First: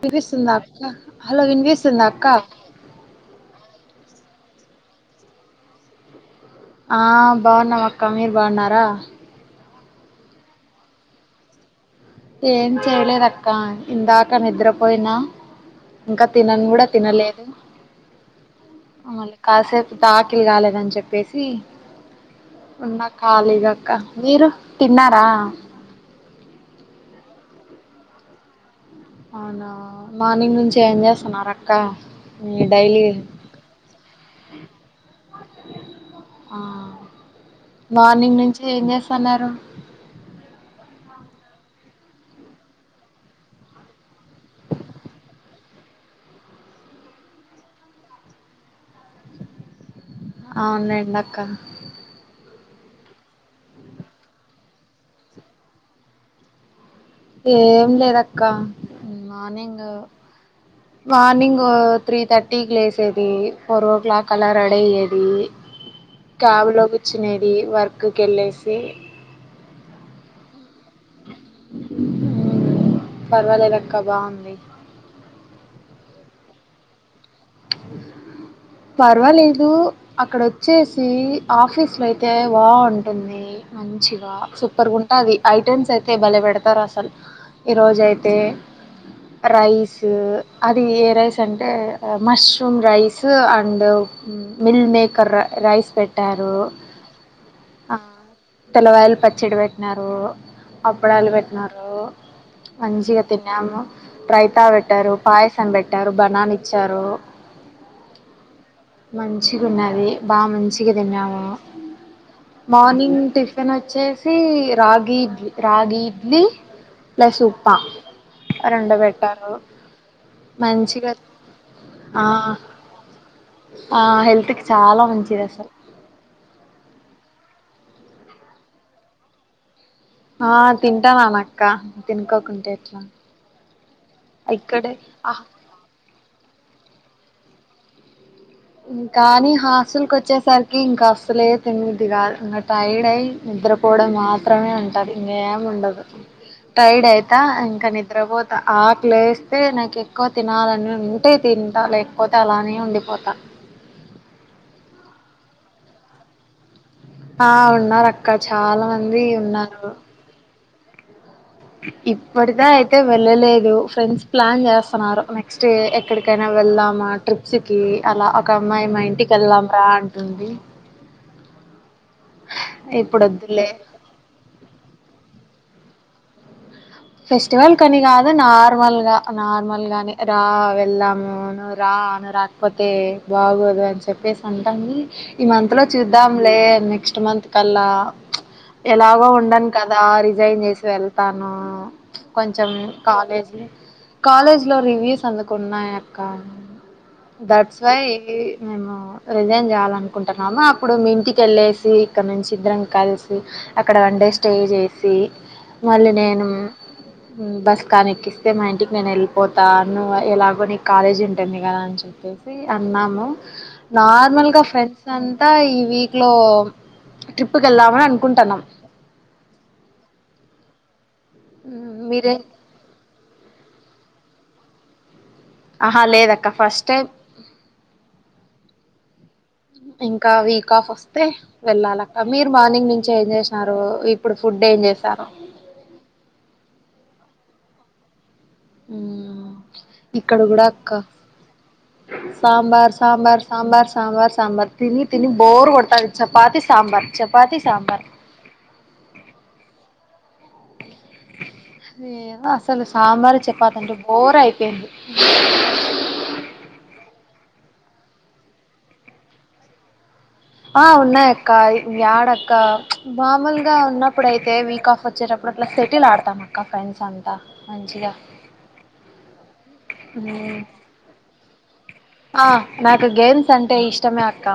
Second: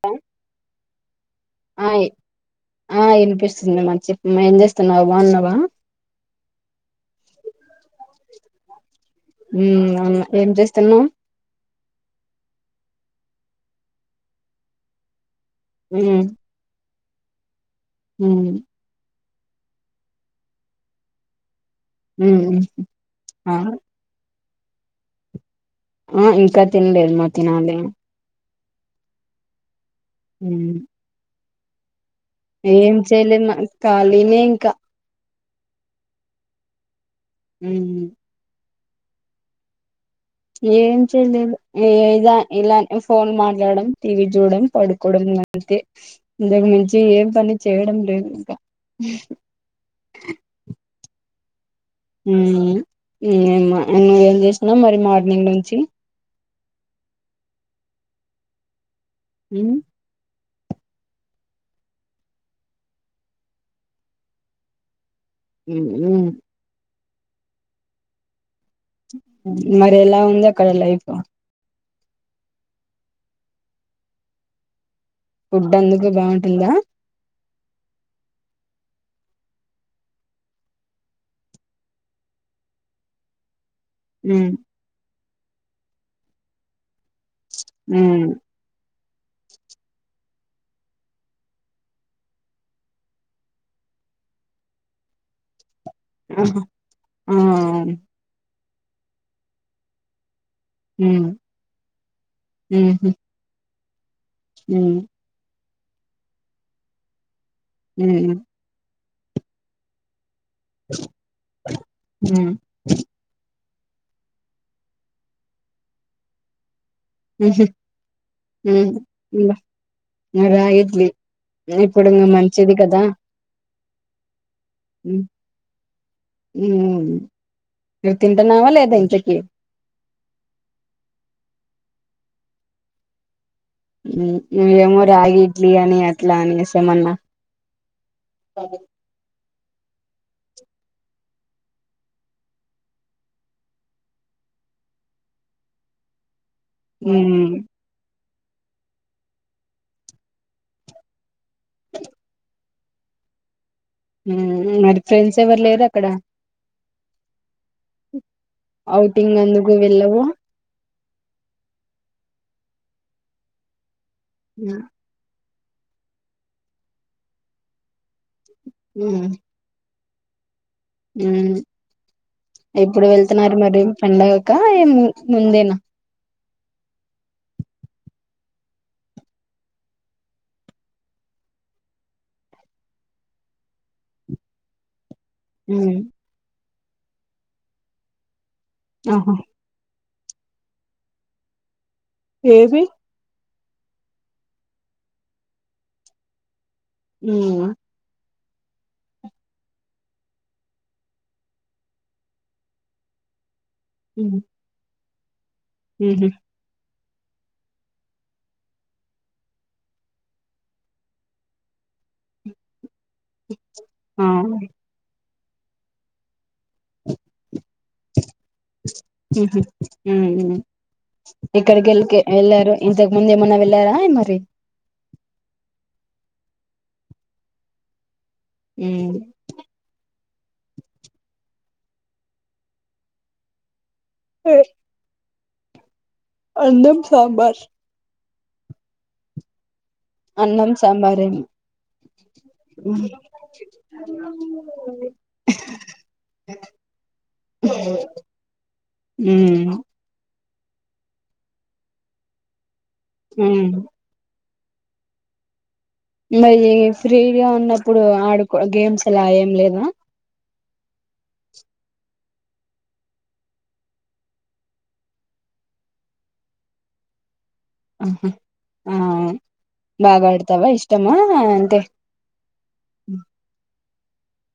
వినిపిస్తుందా అక్కా హలో వినిపిస్తుందా అక్కా చిన్నన్నా చెప్పు ఏం చేస్తున్నావు బాగున్నావా ఆ బాగున్నామక్క మీరు బాగున్నారా మ్ అవున ఏం చేస్తున్నావ్ ఏం చేయలేదు అక్క ఇందాక నిద్రపోయినా ఇంకా తినన్ కూడా తినలేదు మ్ మళీ కాసేపు తాకిలు కాలేదని చెప్పేసి ఉంద ఆ కాలిగా అక్క మీరు తిన్నారా ఆ ఇంకా తినలేదు మా తినాలి అవునా మార్నింగ్ ఉమ్ నుంచి ఏంచేస్తున్నారు క్క ఏం చేయలే మా ఖాళీనే ఇంకా ఆ ఉమ్ మార్నింగ్ నుంచి ఏంచేస్తున్నారు ఏం చేయలేదు ఇద ఇలా ఫోన్ మాట్లాడం టీవీ చూడడం పడుకోవడం అంతే ఇంతకు మించి ఏం పని చేయడం లేదు ఇంకా అవున్ లేండి అక్క మ్ ఇంకేం మా ఏం చేసివవ్ మరి మార్నింగ్ నుంచి ఏం లేదక్క ఉమ్ మార్నింగు మార్నింగ్ త్రీ థర్టీకి లేసేది ఫోర్ ఓ క్లాక్ అలా రెడీ అయ్యేది మ్ వచ్చినది వర్క్ కి వెళ్ళేసి చే మరి ఎలా ఉంది అక్కడ లైఫ్ పర్వాలేదక్క బాగుంది ఫుడ్ అందుకు బాగుంటుందా పర్వాలేదు అక్కడ వచ్చేసి ఆఫీస్ లో అయితే బా ఉంటుంది మంచిగా ఉమ్ సూపర్ గుంటం అవి ఐటెమ్స్ అయితే భలే పెడతారుా అసలు ఈరోజు ఉమ్ అయితే రైస్ అది ఏ రైస్ అంటే mushroom rice and meal maker రై రైస్ పెట్టారు ఆ ఆ ఆ తెల్లవాయలు పచ్చిడి వెట్టినారు ఉమ్ అప్పాడాలు వెట్టినారు ఉహు మంచిగా తిన్నాము రైతా ఉమ్ వెట్టారు పాయస్ తం వెట్టారు బననా ఇచ్చారు ని మంచి గున్నది బా మంచిగా తిన్నాము ఉమ్ మార్నింగ్ టిఫ్ తను వచ్చేసి రాగి ఇడ్లీ రాగి ఇడ్లీ ప్లస్ ఉహు ఉప్పా ఉమ్ రెండు వెట్టను ఇంగ మంచిగా ఈమె ఆ మంచిది కదా ఆ హెల్త్క్ చాలా ఉమ్ మంచిది అసల్ మీరు తింటున్నావా లేదా ఇంతకి ఆ తింటాను అనక్క తినుకోకుంటే ఎట్లా ఉ ఇక్కడే నువ్వేమో రాగి ఇడ్లీ అని అట్లా అనేసి ఏమన్నా ఉమ్ కానీ ఆస్తులుకు వచ్చేసరికి ఇంకా అసలే తినబుద్ధి గాదు ఇంకా టైడ్ అయ్య నిద్రపోవడం మాత్రమే ఉంటది ఇంగ ఏం ఉండదు టైడ్ అయితా ఉమ్ ఇంకా నిద్ర వోత్ ఆకులు లేస్తే నాకు ఎక్కువ తినాలని నును తింటే తింటా లేకపోతే అలానే నేను వండిపోతా ఉహు మరి ఫ్రెండ్స్ ఎవరు లేరు అక్కడ ఆ ఉన్నారు అక్క చాలా మంది ఔటింగ్ అందుకు ఉన్నారు వెళ్ళవు ఇప్పటిద అయితే వెళ్ళలేదు ఫ్రెండ్స్ ప్లాన్ ఉమ్ చేస్తున్నారు మేక్ నెక్స్ట్ ఎక్కడికైనా వెళదామా ట్రిప్స్కి అలా ఒక అమ్మాయి మా ఇంటికి వెళ్ళాం రా ఆన్ దుంది ఉ ఎప్పుడు ఇప్పుడు వెళ్తున్నారు వద్దులే మరి పండగక ఏము ముందేనా ఫెస్టివల్ కాని కాదు నార్మల్ గా నార్మల్ గానే రా వెళ్దాము నువ్ రా నువ్ రా రాకపోతే బాగోదు అని చెప్పేసి అంటాంది ఈ మంత్లో ఉమ్ చూద్దాంలే నెక్స్ట్ మంత్ కల్లా ఎలాగో ఆహా ఉండను క ఆ రిజైన్ చేసి వెళ్తాను కొంచం ఏవి కాలేజీ కాలేజ్లో రివ్యూస్ అందికున్నాయి అక్క ఉమ్ దట్స్ వై మేము రిజైన్ చేయాలనుకుంటున్నాము అప్పుడు మీ ఇంటికెళ్ళేసి ఇక్కడ్ నుంచి ఇద్దరం కల్సి అక్కడ వన్ డే ఉహు స్టే చే సి మళ్ళీ నేను బస్ కానెక్కిస్తే మా ఇంటికి నేన్ ఎళ్ళిపోతాను. ఎలాగో నీక్ కాలేజ్ ఉంటుంది కదా అని చెప్పేసి అన్నాము ఆ నార్మల్గా ఫ్రెండ్స్ అం అక్కా ఈ వీక్లో ట్రిప్పుకి వెళ్ళమా అని అనుకుంటానం ఎక్కడి కెల్ ఎల్లారు ఇంతక్ ముంద్ ఏమన్నా వెళ్లారా బాయ్ మరి ఆహా లేదక్క ఫస్ట్ టైం మ్ ఇంకా వీక్ ఆఫ్ వస్తే వెళ్ళాలక్క మీరు మార్నింగ్ నుంచి ఏం చేసినారు ఇప్పుడు ఫుడ్ ఏం చేశారు. అన్నం, సాంబార్ హ్మ్ ఇక్కడ గుడా అన్నం అక్క సాంబారేమో సాంబార్ ఉమ్ సాంబార్ సాంబార్ సాంబార్ సాంబార్ తిని తిని బోర్ కొడ్తది చపాతి సాంబార్ చపాతి సాంబార్ ఏ బస్ అసలు సాంబార్ ఉమ్ చపాతంటే బోర్ అయి ఓకే మరి ఫ్రీగా ఉన్నప్పుడు ఆడుకో గేమ్స్ అలా ఏం లేవా ఆ ఉన్నాయి అక్క యాడ ఒక మామూల్గా ఉన్నప్పుడైతే వీక్ ఆఫ్ వచ్చేటప్పుడు అట్లా షటిల్ ఆడతాం అక్క ఫ్రెండ్స్ అంతా మంచిగా ఆహ ఆ బాగా ఆడతావ ఇష్టమా టే ఆ నాకు గేమ్స్ అంటే ఇష్ ఇష్టమే అక్కా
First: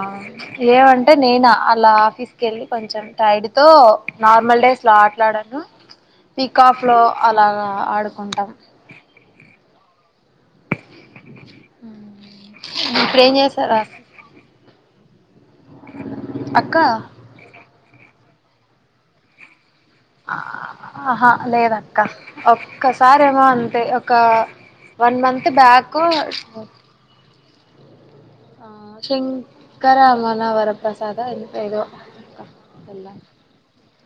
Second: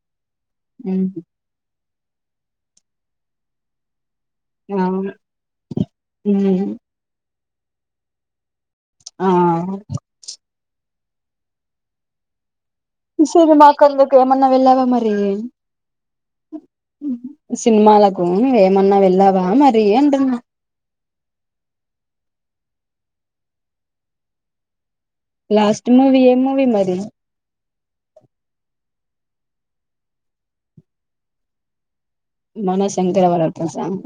ఏమంటే ఉమ్ నేనా అలా తీసుకెళ్ళి కొంచెం టైడ్ తో నార్మల్ ఆ డేస్ లో ఆట్లాడాను వీక్ ఉమ్ ఆఫ్ లో అలా ఆడుకుంటాం ఆ అ సరి మాక్కళ్ దకు ఏమన్నావ ఎలా మరి అక్క సినిమాలకు నువ ఏమన్నా వెళ్ళావా మరి ఆ అంటున్నా ఆహా లేద అక్క ఒక్కసారేమో అంటే ఒక one month last back movie ఏ మూవీ మరి శంకరమనవర ప్ర్రసాద ద ఏదో మన శంకర వర ప్రసాద్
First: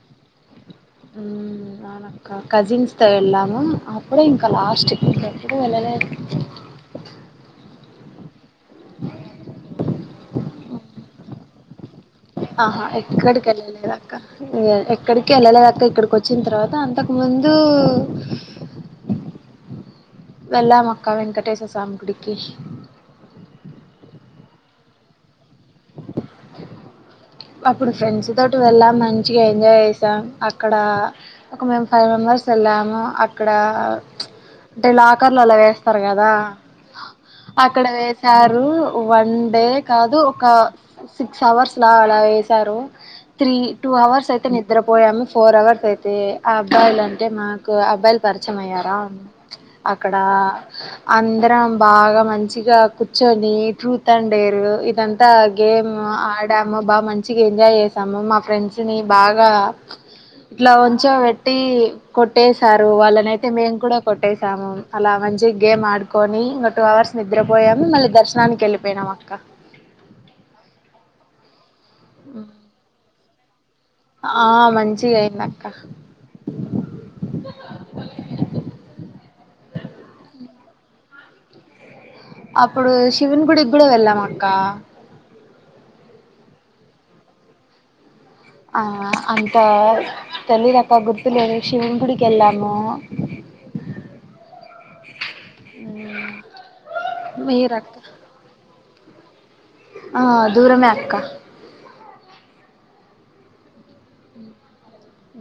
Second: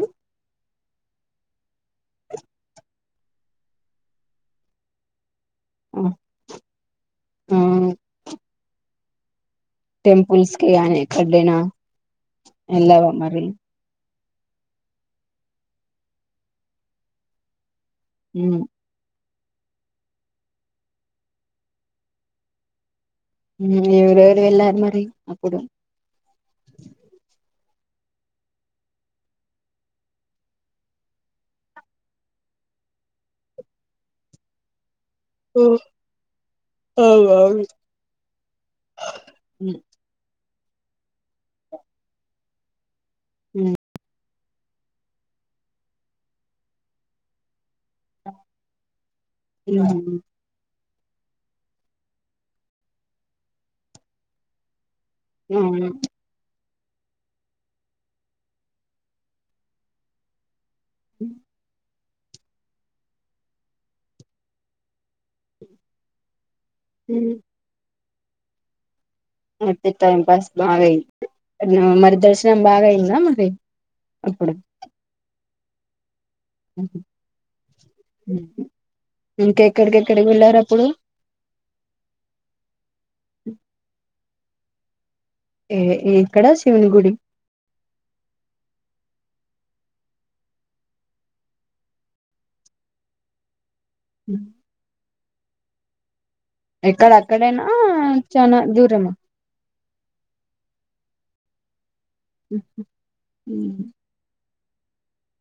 మ్మ్ నా అక్క కజిన్స్ తమ్ములు అప్పుడు ఇంకా లాస్ట్కి ఇ వెలనే ఆ ఆ టెపుల్స్ కే ఆనిక్కడనా ఆహా ఎక్కడికి వెళ్ళలేదు అక్క ఎక్కడికి వెళ్ళలేదక ఇక్కడికి వచ్చిన తర్వాత అంతకు ముందు మ్మ్ వెళ్ళమ అక్కా వెంకటేశసమి గుడికి ఇవరెవరు వెళ్ళారు మరి అప్పుడు అప్పుడు ఫ్రెండ్స్ తోటి వెళ్ళాము మంచిగా ఎంజాయ్ చేసాం అక్కడ ఒక మేము ఫైవ్ మెంబర్స్ వెళ్ళాము అక్కడ అంటే లాకర్ లో అలా వేస్తారు కదా అవునవును. అక్కడ వేసారు వన్ డే కాదు ఒక సిక్స్ హవర్స్ లా అలా వేసారు త్రీ టూ అవర్స్ అయి అ నిద్రపోయాము ఫోర్ అవర్స్ అయితే ఆ అబ్బాయిలు అంటే మా అబ్బాయిలు పరిచయం అయ్యారా అక్కడ అందరం బాగా మంచిగా కూర్చొని ట్రూత్ అండ్ డేర్ ఇదంతా అవును గేమ్ ఆడా మ్ బాగా మంచిగా ఎంజాయ్ చేసాము మా ఫ్రెండ్స్ ని బాగా ఇట్లా ఒంచో బెట్టి కొట్టేసారు వాళ్ళనైతే మేమ్ కూడా కొట్టేసాము అలా మంచిగ్ గేమాడుకొని ఇంగ. టూ అవర్స్ నిద్రపోయామ్ మళ్ళి. దర్శనానికెళ్ళిపోయినామ ఐతే టైమ్ పాస్ బాగైంది న్ మరి దర్శనం బాగైందామ్మ రె ఆ మంచిగైందక్ క్క ఇంకెక్కడికెక్కడికి వెళ్ళారప్పుడు అప్పుడు శివున్ గుడికి గూడ వెళ్ళామ క్క ఏ ఎ ఎక్కడా శివుని గుడి. ఆ అంత తల్లిదప్ప గుర్తులేదు శివుని గుడికెళ్ళాము. ఉమ్ ఉమ్ ఎక్కడక్కడేనా చానా దూర్ రమా ఆ దూరమే అక్క. ఉహూ ఉమ్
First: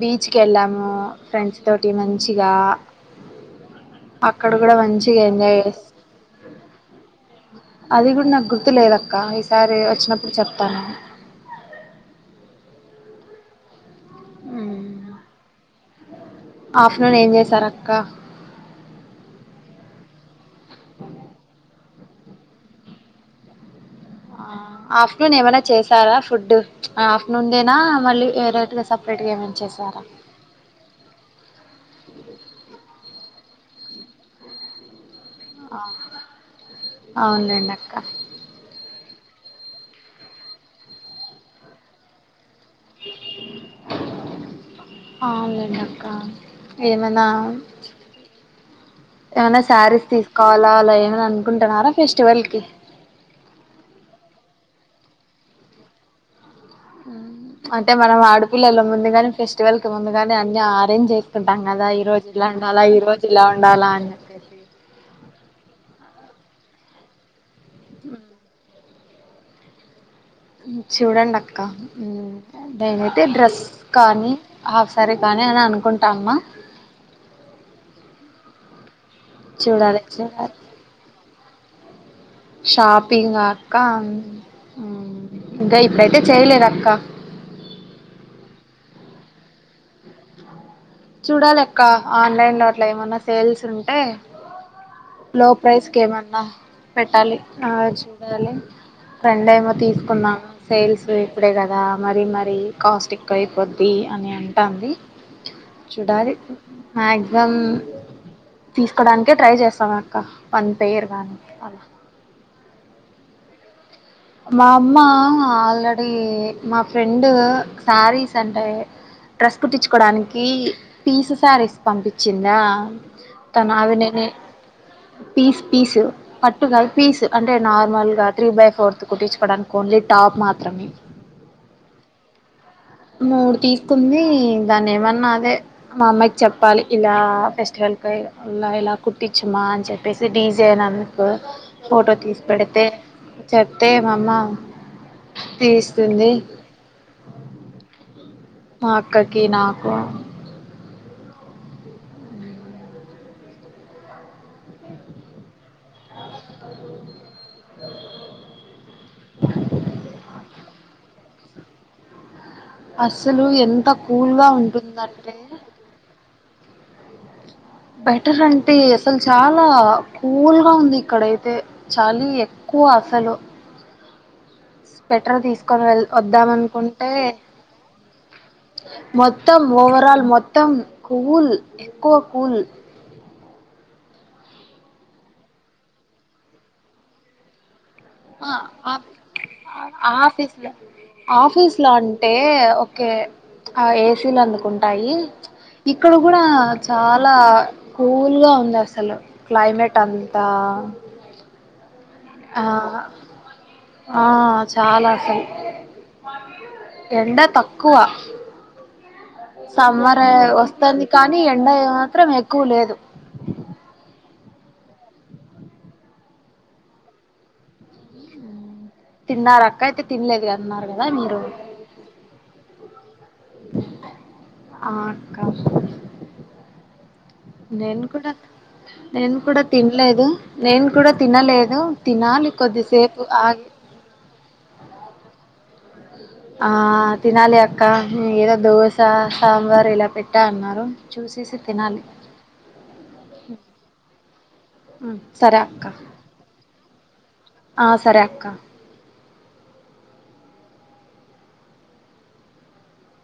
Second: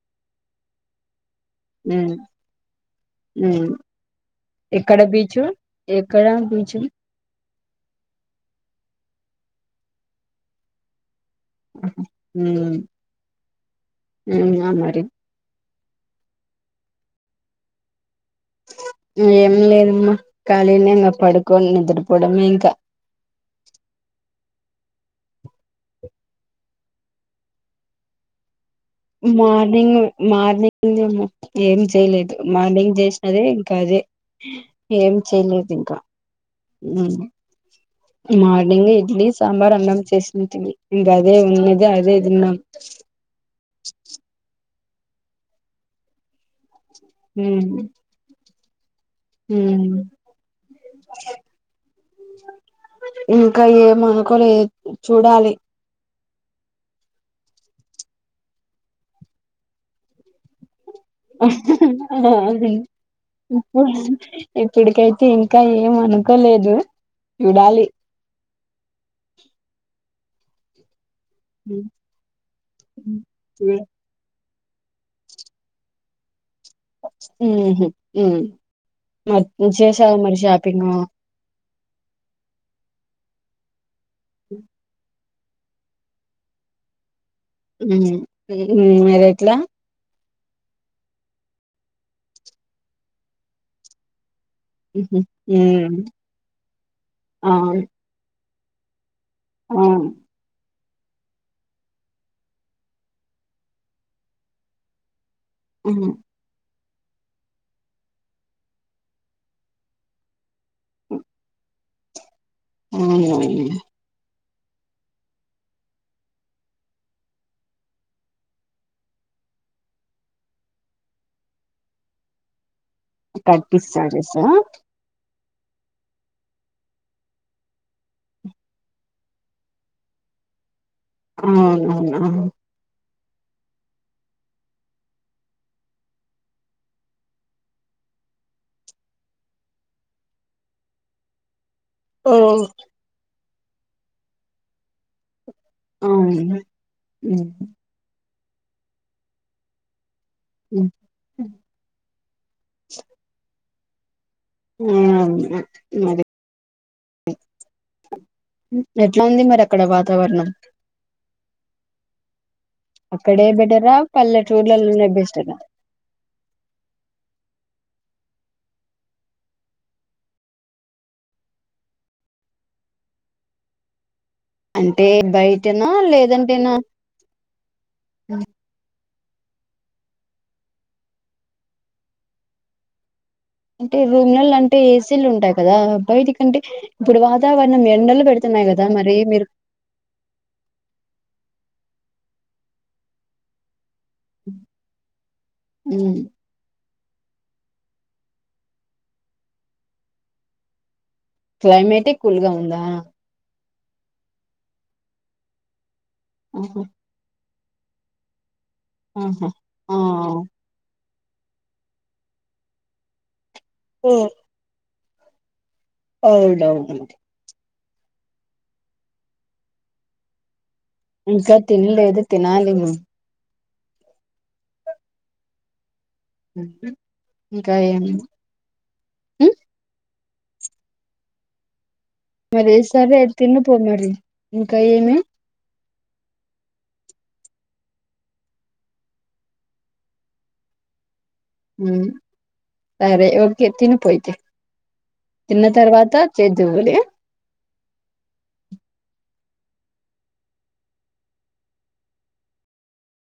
బీచ్ కెళ్ళాము ఫ్రెండ్స్ తోటి మంచిగా ఉమ్ అక్కడ గూడా ఎక్కడ బీచు మంచిగెంజాయ్ జేస్. ఎక్కడ బీచు అది గూడ్ నాక్ గుర్తు లేదక్క ఈసారి వచ్చినప్పుడు చెప్తాను. ఉహు ఉమ్ ఉమ్ ఆ మరి ఆఫ్నూనేమ్ జేసారక్క ఉమ్ ఏం లేదమ్మ ఖాళీనే ఇంగ పడుకొని నిద్ర పోడమే ఇంక అ ఆఫ్నూనేమైనా చేసారా ఫుడ్డు ఆఫ్నూన్ దేనా మళ్ళీ ఏరేటిగ. మార్నింగు మార్నింగ్ దేమో ఏం చేయలేదు మార్నింగ్ జే. అదే ఇంక అదే ఏం చేయ్లేదింకా ఉమ్ అవునులేండి అక్క డ్లి సాంబారన్నం చేసింటిమి ఇంగ అదే ఉన్నేది అదే దిన్నాం. చు ఔన్ లేండక్క ఏమనా ఉమ్ ఏమైనా ఉమ్ శారీస్ తీసుకోవాలా అలా ఏమని అనుకుంటున్నారా ఫెస్టివల్ కి ఇంకా ఏమనుకోలే చూడాలి అంటే మనం ఆడపిల్లలం ముందుగానే ఫెస్టివల్ కి ముందుగానే అన్ని ఆ ఇ ఈ రోజు ఇలా ఉండాలా అని చెప్పేసి ఇప్పుటికైతే ఇంకా ఏమ అనుకో కో లేదు చూడాలి అ చూడండి అక్క నేనైతే డ్రస్ కానీ ఆ సరే కాని అని అనుకుంటాన్ ఉహు ఉ మరి ఏం చూడాలి చేసావ్ మరి చూడాలి షాపింగ్ షాపింగ్ ఆ అక్క ఇంకా ఇప్పుడైతే చేయలేద అక్క ఉ ఉ మరి ఎట్లా చూడాలి అక్క ఆన్లైన్ లో అట్ల ఏమన్నా సేల్స్ ఉంటే ఉహు, లో ప్రైస్ ఉమ్ కి ఏమన్నా పెట్టాలి ఆ అవును చూడాలి. ట్రెండ్ ఏమో అవును తీసుకున్నాము సేల్స్ ఇప్పుడే కదా మరీ మరీ కాస్ట్ ఎక్కువ అయిపోద్ది అని అంటాన్ది ఉమ్ చూడా మాక్సిమం తీసుకోడానికే ట్రై చేస్తాం అక్క వన్ పేర్ గానీ అలా అవునవును మా అమ్మ ఆల్రెడీ మా ఫ్రెండ్ శారీస్ అంటే డ్రెస్ కుట్టించుకోడానికి పీస్ శారీస్ పంపించిందా. తను అవి నేను కనిపిస్తారుసా పీస్ పీసు పట్టుగాదు పీస్ అంటే నార్మల్ గా త్రీ బై ఫోర్త్ కుట్టించుకోవడానికి ఓన్లీ టాప్ మాత్రమే ఆ అవునవునా మూడు తీసుకుంది. దాన్ని ఏమన్నా అదే మా అమ్మాయికి చెప్పాలి. ఇలా ఫెస్టివల్ కలా ఇలా కుట్టించమా అని చెప్పేసి డీజైన్ అందుకు ఫోటో ఓ తీసి పెడితే చెప్తే మా అమ్మ తీస్తుంది అవును ఉ మా అక్కకి నాకు ఉ ఆ మరి ఎట్ల ఉంది మరి అక్కడ వాతావరణం అస్సలు అక్కడే ఎంత బెటరా కూల్గా పల్లెటూర్లలో నే ఉంటుందంటే బెస్తటా బెటర్ అంటే అసలు చాలా కూల్గా ఉంది ఇక్కడైతే చలీ ఎక్కువ అసలు అంటే స్వెటర్ తీసుకొని బయటనా వెళ్ వద్దాం లేదంటేనా అనుకుంటే మొత్తం ఓవరాల్ మొత్తం, కూల్ ఎక్కువ కూల్. అంటే రూమ్లలో అంటే ఏసీలు ఉంటాయి కదా, బయటి కంటే ఇప్పుడు వాతావరణం ఎట్ ఆ ఆఫ్ ఆ ఆఫీస్ ఆఫీస్ ఎట్లా అంటే, ఓకే ఆ ఏసీలు అందుకుంటాయి, ఇక్కడ ఉమ్, కూడా చాలా కూల్గా ఉందసలు, క్లైమేట్ అంతా క్లైమేటిక్ కూల్ గా ఆ ఉందా ఆ చాలా అసలు ఆహా ఎండ తక్ కువ ఆహా ఆ సమ్మరే వస్తాంది. కానీ ఎండా మాత్రం ఎక్కువ లేదు. పోఓ అవునువునండి తిన్నారాక్క అయితే తినలేదు గా ఇంకా తినలేదు తినాలి. ఉమ్ ఆ అక్కా ఇంకా నేన్ ఏం కూడ నేను ఉమ్, కూడా తిన్లేదు నేను కూడా తినలేదు. తినాలి మరి ఏసరే కొద్దిసేపు ఆగి తినుపో మరి, ఇంకా ఏమి? ఆ తినాలి అక్క, ఏదో దోశ సాంబార్ ఇలా పెట్టా అన్నారు. చూసేసి తినాలి సరే ఓకే తనుపో అయితే, ఉమ్, సరే తిన్న అక్క తర్వాత చేద్దువులే. ఆ సరే అక్క.